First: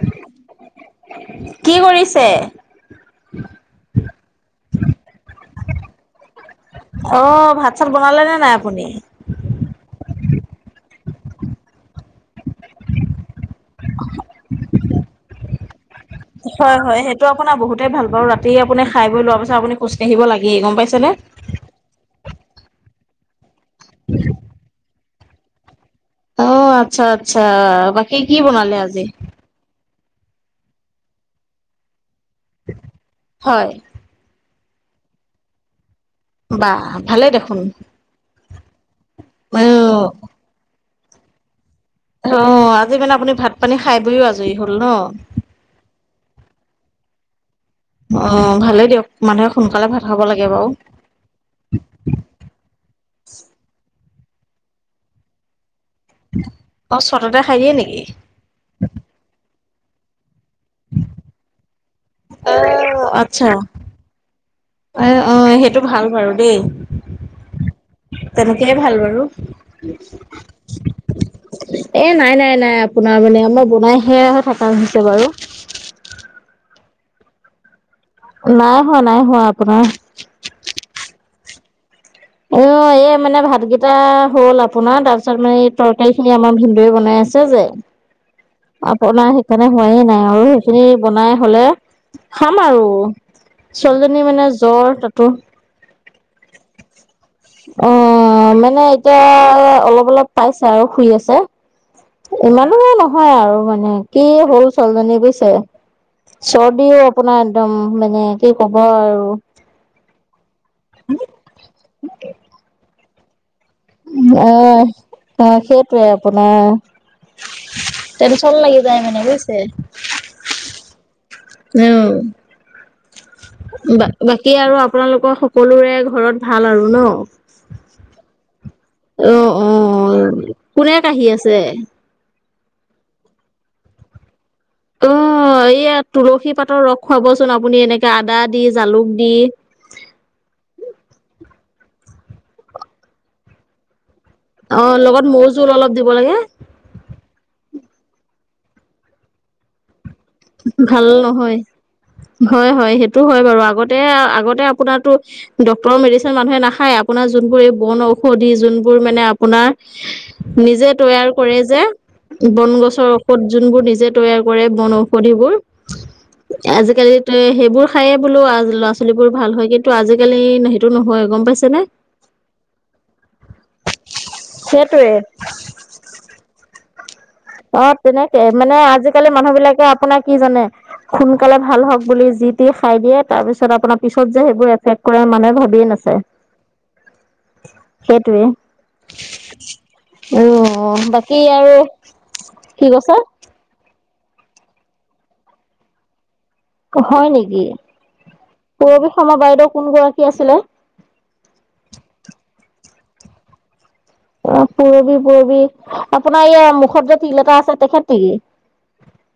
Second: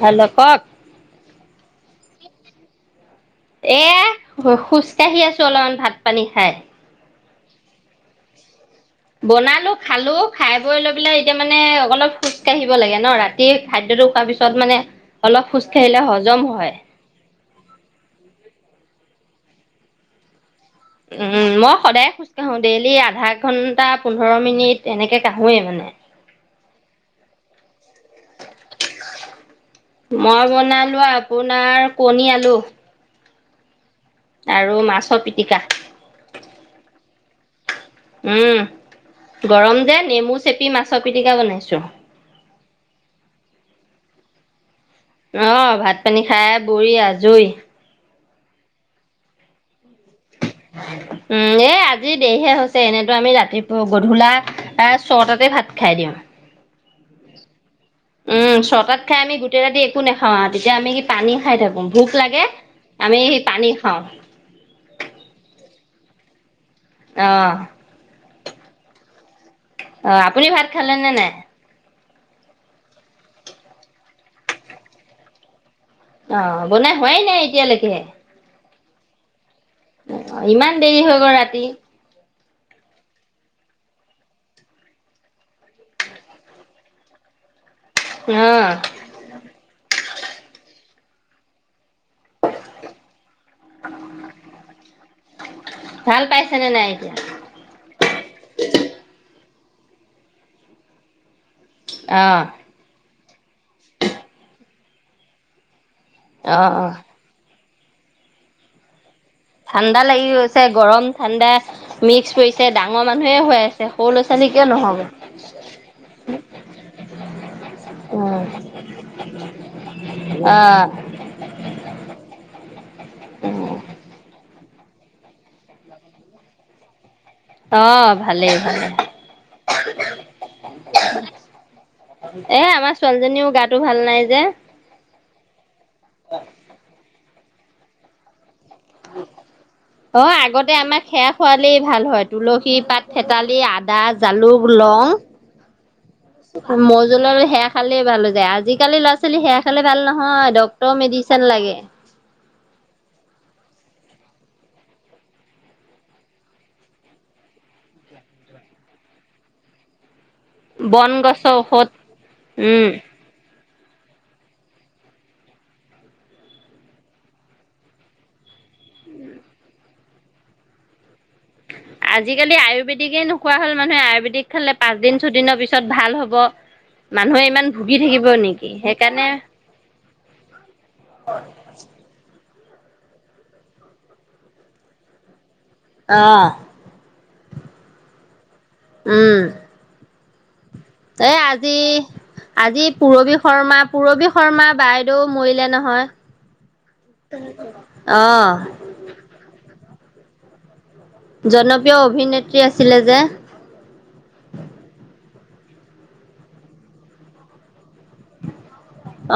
Hello কওঁক। কি কৰিছে? এ খোজকাাঢ়ি আছো অলপমান ভাত পানী খাই। অ', ভাত চাত বনালে নে নাই আপুনি? বনালো খালো খাই বৈ লৈ পেলাই এতিয়া মানে অলপ খোজ কাঢ়িব লাগে ন ৰাতি খাদ্যতো খোৱাৰ পিছত মানে অলপ খোজ কাঢ়িলে হজম হয়, হয় সেইটো আপোনাৰ বহুতেই ভাল পাৰ ৰাতি আপুনি খাই বৈ লোৱাৰ পাছত আপুনি খোজকাঢ়িব লাগিয়ে গ'ম পাইছে নে। মই সদায় খোজ কাঢ়োঁ, ডেইলি আধা ঘণ্টা পোন্ধৰ মিনিট এনেকৈ কাঢ়োৱেই মানে। অ', আচ্ছা, আচ্ছা বাকী কি বনালে আজি মই বনালো আপোনাৰ কণী আলু হয়। আৰু মাছৰ পিটিকা। বাহ ভালে দেখোন। উম গৰম যে অ', নেমু চেপি মাছৰ পিটিকা বনাইছোঁ। অ', আজি মানে আপুনি ভাত পানী খাই বৈও আজৰি হল ন। অ', ভাত পানী খাই বৈ আজুৰি। অ', ভালেই দিয়ক মানুহে সোনকালে ভাত খাব লাগে বাৰু। উম এ আজি দেৰিহে হৈছে এনেতো আমি ৰাতিপুৱা গধূলা ছটাতে ভাত খাই দিওঁ। অ', ছটাতে খাই দিয়ে নেকি। উম ছটাত খাই আমি গোটেই ৰাতি একো নাখাওঁ আৰু তেতিয়া আমি কি পানী খাই থাকো ভোক লাগে। অ', আমি সেই পানী খাওঁ। এ অ', সেইটো ভাল বাৰু দেই। অ'। তেনেকেইে ভাল বাৰু। এ নাই, অ আপুনি ভাত খালে নে নাই নাই, নাই আপোনাৰ মানে আমাৰ বনাই সে থাকা হৈছে বাৰু। অ', বনাই হোৱাই নাই এতিয়ালৈকেহে। নাই হোৱা, নাই হোৱা আপোনাৰ। অ', ইমান দেৰি হৈ গ'ল ৰাতি। অ', এই মানে ভাতকেইটা হ'ল আপোনাৰ তাৰ পিছত মানে এই তৰকাৰী খিনি আমাৰ ভিনদেউ বনাই আছে। চবে। [inaudible] বনাই সেইকাৰণে হোৱাই নাই আৰু সেইখিনি বনাই হ'লে খাম আৰু। ছোৱালীজনী মানে জ্বৰ তাতো। ভাল পাইছেনে নাই এতিয়া। অ', মানে এতিয়া অলপ, অলপ পাইছে আৰু শুই আছে। অ'। জানু নহয় আৰু মানে কি হ'ল ছোৱালীজনী পিছে অ অ চৰ্দিও। আপোনাৰ একদম মানে কি ক'ব আৰু। ঠাণ্ডা লাগি গৈছে গৰম ঠাণ্ডা মিক্স পৰিছে ডাঙৰ মানুহে হয়। আহ অ', সেইটোৱে আপোনাৰ। অ টেনচন লাগি যায় মানে বুজিছে। অ'। উম। কি আৰু আপোনালোকৰ সকলোৰে ঘৰত ভাল আৰু ন'? অ' ভালেই ভালে অহ, অহ, অহ, কোনে কাঁহি আছে? এ, আমাৰ ছোৱালীজনীও গাতো ভাল নাই যে। অ', এইয়া তুলসী পাতৰ ৰস খুৱাবচোন আপুনি, এনেকে আদা দি, জালুক দি। অ', আগতে আমাৰ সেয়া খোৱালেই ভাল হয়, তুলসী পাত, থেতালি আ আদা, জালুক, অ', লং লগত মৌ জোল অলপ দিব লাগে মৌ জুল, সেয়া খালে ভাল হৈ যায়, আজিকালি ল'ৰা ছোৱালী ছোৱালী সেয়া খালে ভাল নহয়, ডক্তৰৰ ভাল মেডিচিন নহয়। লাগে। হয়, হয়, সেইটো হয় বাৰু, আগতে, আগতে আপোনাৰটো ডক্তৰৰ মেডিচিন মানুহে নাখায় আপোনাৰ যোনবোৰ এই বন ঔষধি, যোনবোৰ মানে আপোনাৰ নিজে বন তৈয়াৰ গছৰ কৰে যে, ঔষধ বন উম গছৰ ঔষধ যোনবোৰ নিজে তৈয়াৰ কৰে, বন ঔষধিবোৰ আজিকালি সেইবোৰ খায়েই বোলো ল'ৰা ছোৱালী বোৰ ভাল হয়, কিন্তু ত' আজিকালি সেইটো নহয়, গম পাইছা। আজিকালি আয়ুৰ্বেদিকে নোখোৱা হ'ল মানুহে, আয়ুৰ্বেদিক খালে সেইটোৱে পাঁচদিন, ছয়দিনৰ পিছত ভাল হ'ব, মানুহে ইমান অ', ভুগি থাকিব তেনেকে নেকি মানে সেইকাৰণে আজিকালি মানুহ বিলাকে আপোনাৰ কি জানে? সোনকালে ভাল হওঁক বুলি যিটি খাই দিয়ে, তাৰ পিছত আপোনাৰ পিছত যে সেইবোৰ এফেক্ট কৰে মানুহে ভাবিয়ে নাচায়। অ' সেইটোৱে। উম। অ, অ', এ বাকী আৰু আজি আজি কি কৈছা পুৰবী শৰ্মা, পূুৰবী শৰ্মা বাইদেউ মৰিলে নহয়। হয় নেকি। অহ পুৰৱী শৰ্মা বাইদেউ কোন গৰাকী আছিলে? জনপ্ৰিয় অভিনেত্ৰী আছিলে যে। অ', পুৰবি পুৰবি, আপোনাৰ এয়া মুখত যে তিল এটা আছে তেখেত নেকি?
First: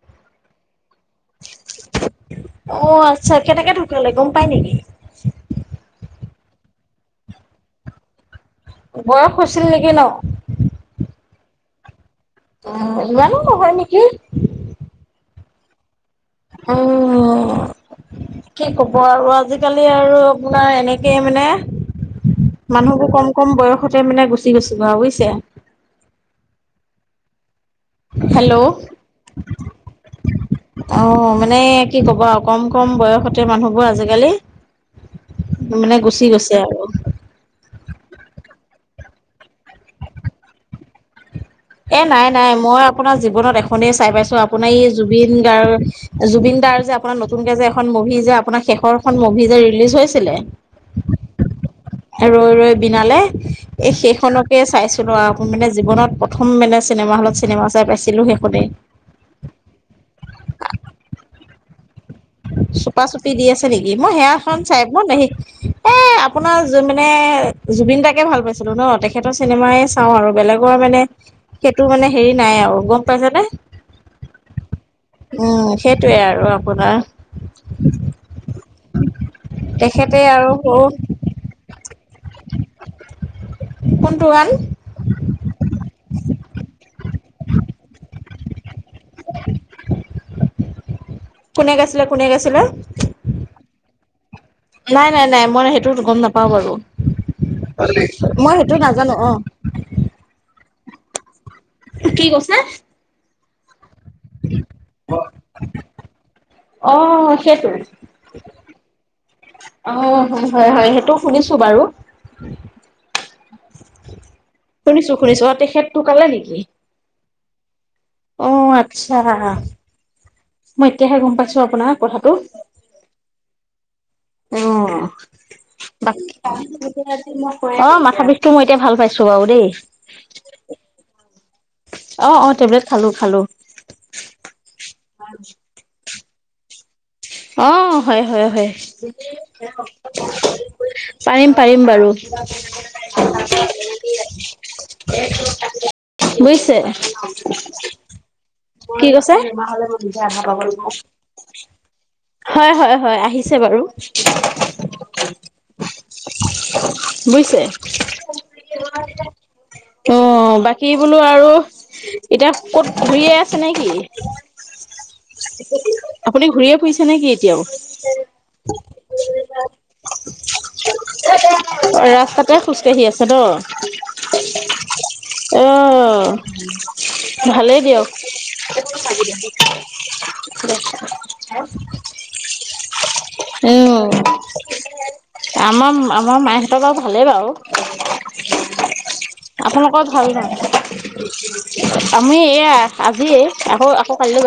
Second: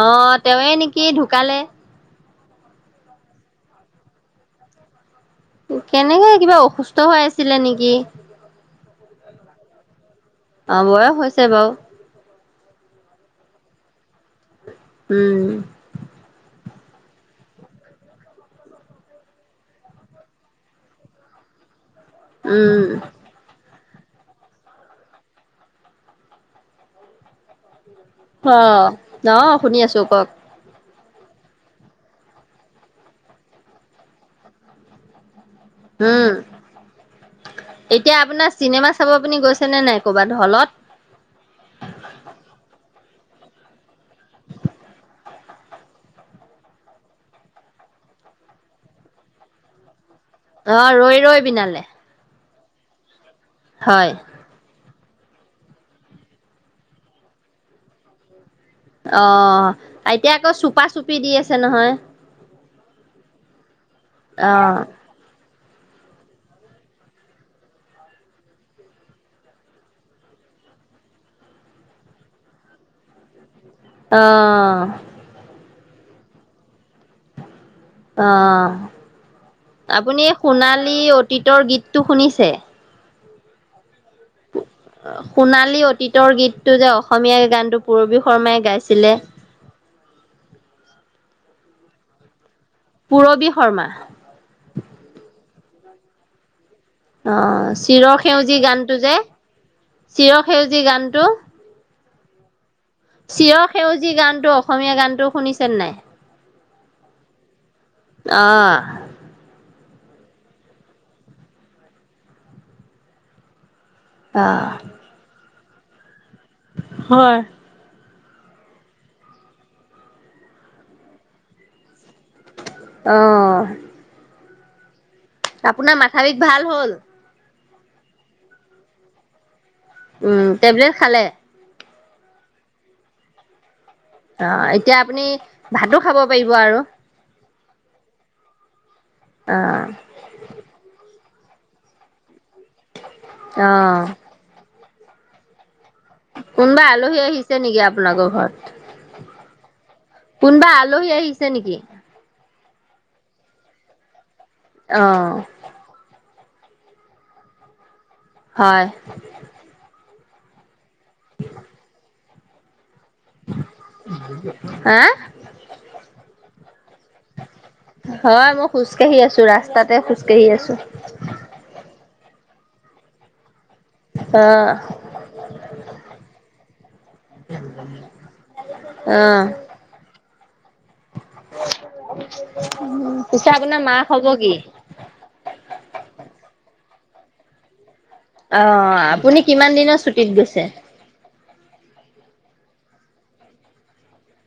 অ', তেওঁৱে নেকি, ঢুকালে। অ', আচ্ছা, কেনেকে ঢুকালে গম পাই নেকি? কেনেকে কিবা অসুস্থ হৈ আছিলে নেকি। বয়স হৈছিল নেকি, ন'? অ', বয়স হৈছে বাৰু। অ', ইমানো নহয় নেকি। উম। উম। কি ক'ব আৰু, আজিকালি আৰু আপোনাৰ এনেকেই মানে উম মানুহবোৰ কম, কম বয়সতে মানে গুচি গৈছে আৰু বুজিছে। হেল্ল' অ অ শুনি আছো কওক অ', মানে কি ক'ব আৰু, কম কম বয়সতে মানুহবোৰ আজিকালি মানে উম। গুচি গৈছে আৰু। এতিয়া আপোনাৰ চিনেমা চাব আপুনি গৈছে নে নাই, কৰ'বাত হলত? এ নাই নাই, মই আপোনাৰ জীৱনত এখনেই চাই পাইছোঁ, আপোনাৰ এই জুবিন গাৰ্গ জুবিন দাৰ যে, আপোনাৰ নতুনকে যে এখন মুভি যে আপোনাৰ শেষৰ খন মুভি যে ৰিলিজ হৈছিলে অ', ৰৈ ৰৈ বিনালে। ৰৈ ৰৈ বিনালে, এই হয় সেইখনক সেয়া চাইছিলো আৰু, মানে জীৱনত প্ৰথম মানে চিনেমা হলত চিনেমা চাই পাইছিলোঁ সেইখনেই। অ', এতিয়া আকৌ চুপা-চুপি দি আছে নহয়। চুপা-চুপি দি আছে নেকি, মই সেয়া অ এখন চাই পোৱা নাই, মই এ [inaudible] আপোনাৰ জু মানে, জুবিন দাকে ভাল পাইছিলোঁ ন', তেখেতৰ চিনেমাই চাওঁ আৰু বেলেগৰ মানে সেইটো মানে হেৰি নাই আৰু, গম পাইছে নে? অ'। উ, সেইটোৱে আৰু আপোনাৰ। অ', তেখেতে আপুনি আৰু সৰু সোণালী অতীতৰ গীতটো শুনিছে? কোনটো গান? সোণালী অতীতৰ গীতটো যে অসমীয়া গানটো পূৰবী শৰ্মাই গাইছিলে। [inaudible] কোনে গাইছিলে, কোনে গাইছিলে? পূৰবী শৰ্মা। নাই, নাই, নাই, মই সেইটো গম নাপাওঁ বাৰু। অ', চিৰ মই সেউজি সেইটো গানটো যে, নাজানো অ। চিৰ সেউজি গানটো। কি কৈছে? চিয় সেউজী গানটো, অসমীয়া গানটো শুনিছেন নাই? অ', সেইটো। অ'। অ', হয়, হয়, সেইটো শুনিছো বাৰু। অ'। শুনিছো শুনিছো, অ‌', তেখেত‌ ঢুকালে নেকি? হয়। অ', আচ্ছা। মই এতিয়াহে গম পাইছোঁ আপোনাৰ কথাটো। অ'। অ', আপোনাৰ বাক মাথা বিষ [unintelligible] ভাল হ'ল? অ', মাথা বিষটো মই এতিয়া ভাল পাইছো বাৰু দেই। উ, টেবলেট খালে? অ', অ', টেবলেট খালোঁ, খালোঁ। অ', এতিয়া আপুনি ভাতো খাব পাৰিব আৰু। অ', হয়, হয়, হয়। অ', পাৰিম, পাৰিম বাৰু। অ', বুইছে। কোনোবা আলহী আহিছে নেকি আপোনালোকৰ ঘৰত? কি কৈছে? কোনোবা আলহী আহিছে নেকি? হয়, হয়, হয়, আহিছে বাৰু। অ'। বুইছে? হয়। অ', বাকী বোলো আৰু এতিয়া ক'ত ঘূৰিয়ে আছে নে কি? হা? আপুনি ঘূৰি য়ে ফুৰিছে নে কি এতিয়াও? হয়, মই খোজকাঢ়ি আছো ৰাস্তাতে খোজকাঢ়ি আছো। ৰাস্তাতে খোজকাাঢ়ি আছে ত'। অ', অ', ভালেই দিয়ক। অ'। [unintelligible] পিছে আপোনাৰ মা খবৰ কি? আমাম আমাৰ মাইহঁতৰ বাৰু ভালেই বাৰু। অ', আপুনি কিমান দিনৰ আপোনালোকৰ ছুটিত ভাল গৈছে? নাই? আমি এয়া, আজিয়ে, আকৌ আকৌ কাইলৈ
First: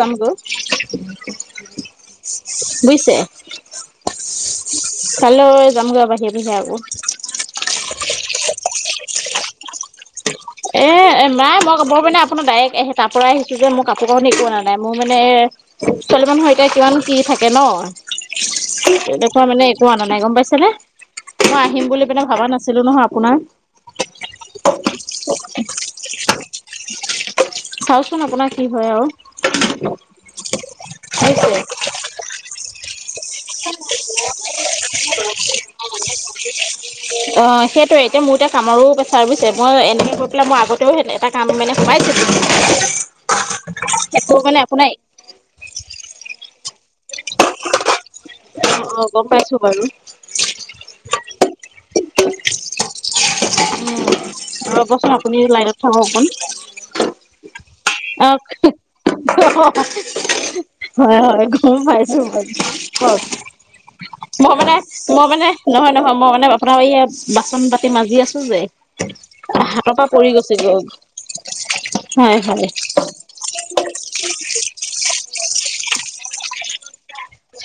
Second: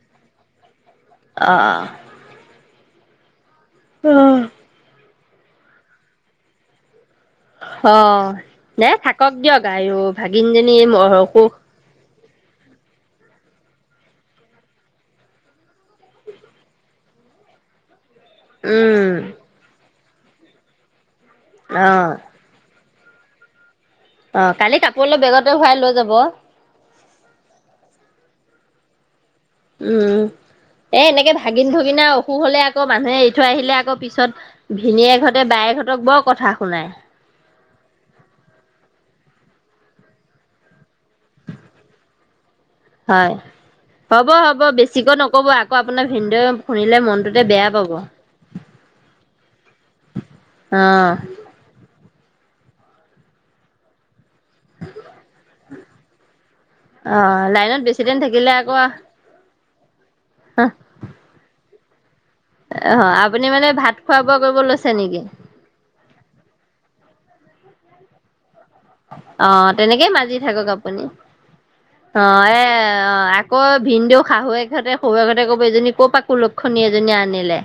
অ', যামগৈ। বুইছে? অ'। কাইলৈ যামগৈ বাহিৰে বাহিৰে আকৌ। অ'। দে, থাকক দিয়ক আয় ভাগিনজনী এ মই ৰখো। নাই মই মই মানে আপোনাৰ ডাইৰেক্ট এহে তাৰ পৰাই আহিছো যে মোৰ কাপোৰ কানি একো অনা নাই মোৰ মানে ছোৱালী মানুহৰ এতিয়া কিমান কি থাকে ন! উম, তেনেকুৱা মানে একো অনা নাই গ'ম পাইছে নে। মই আহিম বুলি অ', পিনে ভাবা নাছিলো নহয় আপোনাৰ। অ', কালি কাপোৰ অলপ বেগতে ভৰাই লৈ যাব। চাওঁচোন আপোনাৰ কি হয় আৰু। উম এ এনেকে বুজিছে ভাগিন ভিগনা অসুখ হলে আকৌ মানুহে থৈ আহিলে আকৌ পিছত ভিনীয়েকহঁতে বায়েহঁতক বৰ কথা শুনায়। অ', সেইটোয়ে এতিয়া মোৰ এতিয়া কামৰো প্ৰেছ বুছে মই এনেকে কৰি পেলাই মই আগতেও। তাহ মানে খুৱাই থো। হয় হ'ব, হ'ব বেছিকৈ নক'ব আকৌ আপোনাৰ ভিনদেউ শুনিলে মন ততে বেয়া পাব অ'। অ গম পাইছো উম। ৰ'বচোন আপুনি লাইনত চাব অকন অ' লাইনত বেছি টাইম অক থাকিলে আকৌ অ' হয়, হয়, গম পাইছোঁ মই অ', আপুনি মানে ভাত খোৱা বোৱা মই কৰিব মানে লৈছে নেকি? মই মানে নহয়, নহয় মই মানে আপোনাৰ এই বাচন বাাতি মাজি আছোঁ যে অ', হাতৰ পৰা তেনেকেই পৰি মাজী গৈছে থাকক গৈ আপুনি হয় অ', এ হয় অ', আকৌ ভিন দেউ শাহুৱহঁততে শহু এহঁতে কব এজনী ক'ৰপা কুলক্ষণী আনিলে।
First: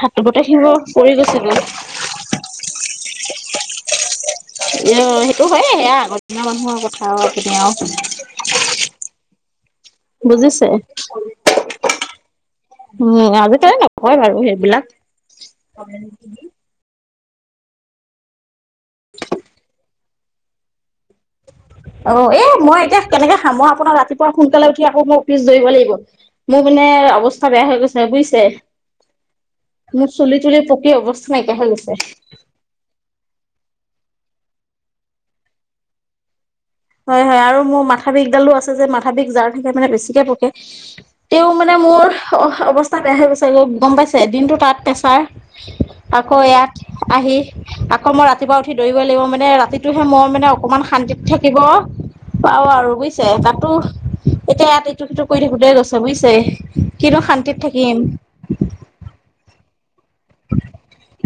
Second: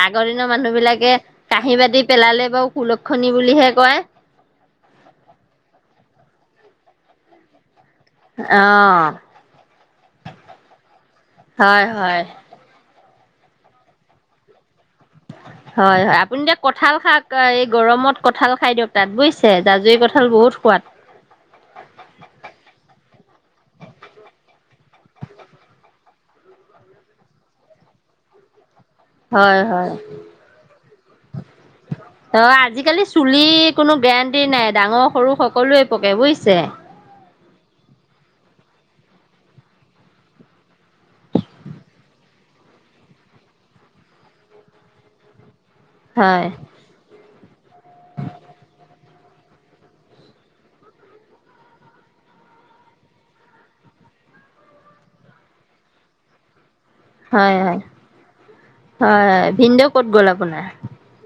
হাত আগৰ দিনৰ মানুহ গোটেইখিনি বিলাকে পৰি গৈছে গৈ কাঁহী বাতি পেলালে বাৰু কুলক্ষণি বুলিহে কয়। এ সেইটো হয়ে এয়া আগৰ দিনৰ মানুহৰ কথা আৰুপি আৰু। অ'। বুজিছে। হয়, হয়। উম আজি কালি নকয় বাৰু সেইবিলাক। হয়, হয় আপুনি এতিয়া কঁঠাল খাক এই গৰমত কঁঠাল খাই দিয়ক তাত বুজিছে জাজুৰি কঁঠাল কঁঠাল বহুত সোৱাদ। অ', এ মই এতিয়া কেনেকে খাম আপোনাৰ ৰাতিপুৱা সোনকালে উঠি আকৌ মোৰ অফিচ ধৰিব লাগিব। মোৰ মানে অৱস্থা বেয়া হৈ গৈছে বুজিছে। হয় হয় মোৰ চুলি তুলি পকী অৱস্থা নাইকিয়া হৈ গৈছে। অ', আজিকালি চুলিৰ কোনো গেৰাণ্টি নাই ডাঙৰ সৰু সকলোৱে পকে বুজিছে। হয়, হয় আৰু মোৰ মাথা বিষডালো আছে যে মাথা বিষ যাৰ থাকে মানে বেছিকে পকে। তেওঁ মানে মোৰ অ', অৱস্থা বেয়া হৈ গৈছে গ'ম পাইছে দিনতটো তাত পেছাৰ। আকৌ হয় ইয়াত। আহি আকৌ মই ৰাতিপুৱা উঠি দৌৰিবই লাগিব মানে ৰাতিটোহে মোৰ মানে অকমান শান্তিত থাক থাকিব পাওঁ আৰু বুজিছে তাতো এতিয়া ইয়াত এইটো সিটো কৰি থাকোঁতে গৈছে বুজিছে। কিনো শান্তিত হয়, হয়, হয়, থাকিম হয় ভিনদেউ ক'ত গ'ল আপোনাৰ।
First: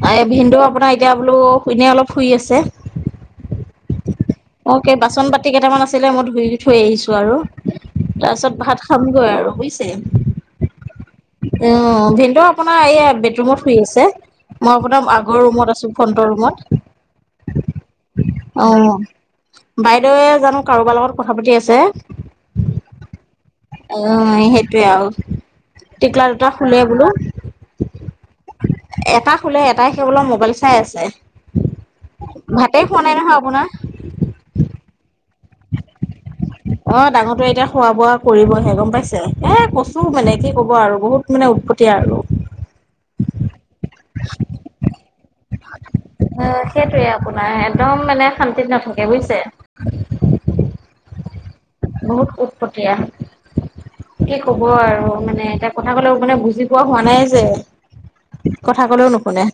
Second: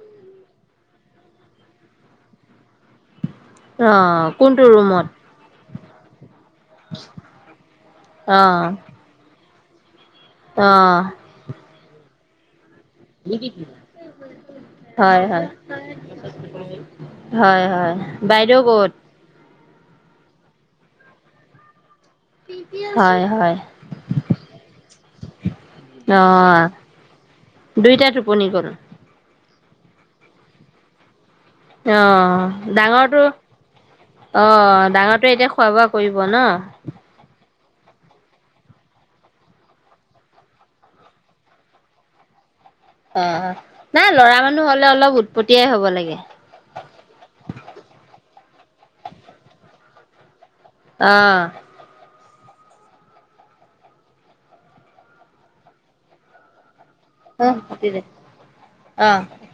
এই ভিন্দেউ আপোনাৰ এতিয়া বোলো শুনে অলপ শুই আছে। অ'। কোনটো অ', কে ৰুমত বাচন বাতি কেইটামান আছিলে মই ধুই থৈ আহিছোঁ আৰু অ তাৰপিছত ভাত খামগৈ আৰু বুজিছে। অ'। উম ভিনদেউ আপোনাৰ এই বেডৰুমত শুই আছে মই আপোনাৰ হয় আগৰ হয় ৰুমত আছো ফ্ৰটৰ ৰুমত। হয়, হয় বাইদৰেেউ অ ক'ত? বাইদেৱে জানো কাৰোবাৰ লগত কথা পাতি আছে। হয়, হয়। অ', সেইটোৱে আৰু। অ টিকলা দুটা শুলে বোলো। দুইটা টোপনি গ'ল এটা শুলে এটাই সেইবোলো মোবাইল চাই আছে। অ' ভাতে খোৱা নাই ডাঙৰটো নহয় আপোনাৰ অ' ডাঙৰটোৱে এতিয়া খোৱা বোৱা কৰিব ন'। অ' ডাঙৰটোৱে এতিয়া খোৱা বোৱা কৰিবহে গম পাইছে, এ, কচু মানে কি ক'ব আৰু বহুত মানে উৎপতীয়া আৰু। অ' নাই ল'ৰা মানুহ হ'লে অলপ উৎপতীয়া হ'ব লাগে। সেইটোৱে আপোনাৰ একদম মানে শান্তিত নাথাকে বুজিছে। [inaudible] অ'। বহুত উৎপটীয়া। কি ক'ব আৰু মানে এতিয়া কথা ক'লে মানে বুজি পোৱা হোৱা নাই যে, অ কাটি দে কথা ক'লেও অ নুশুনে।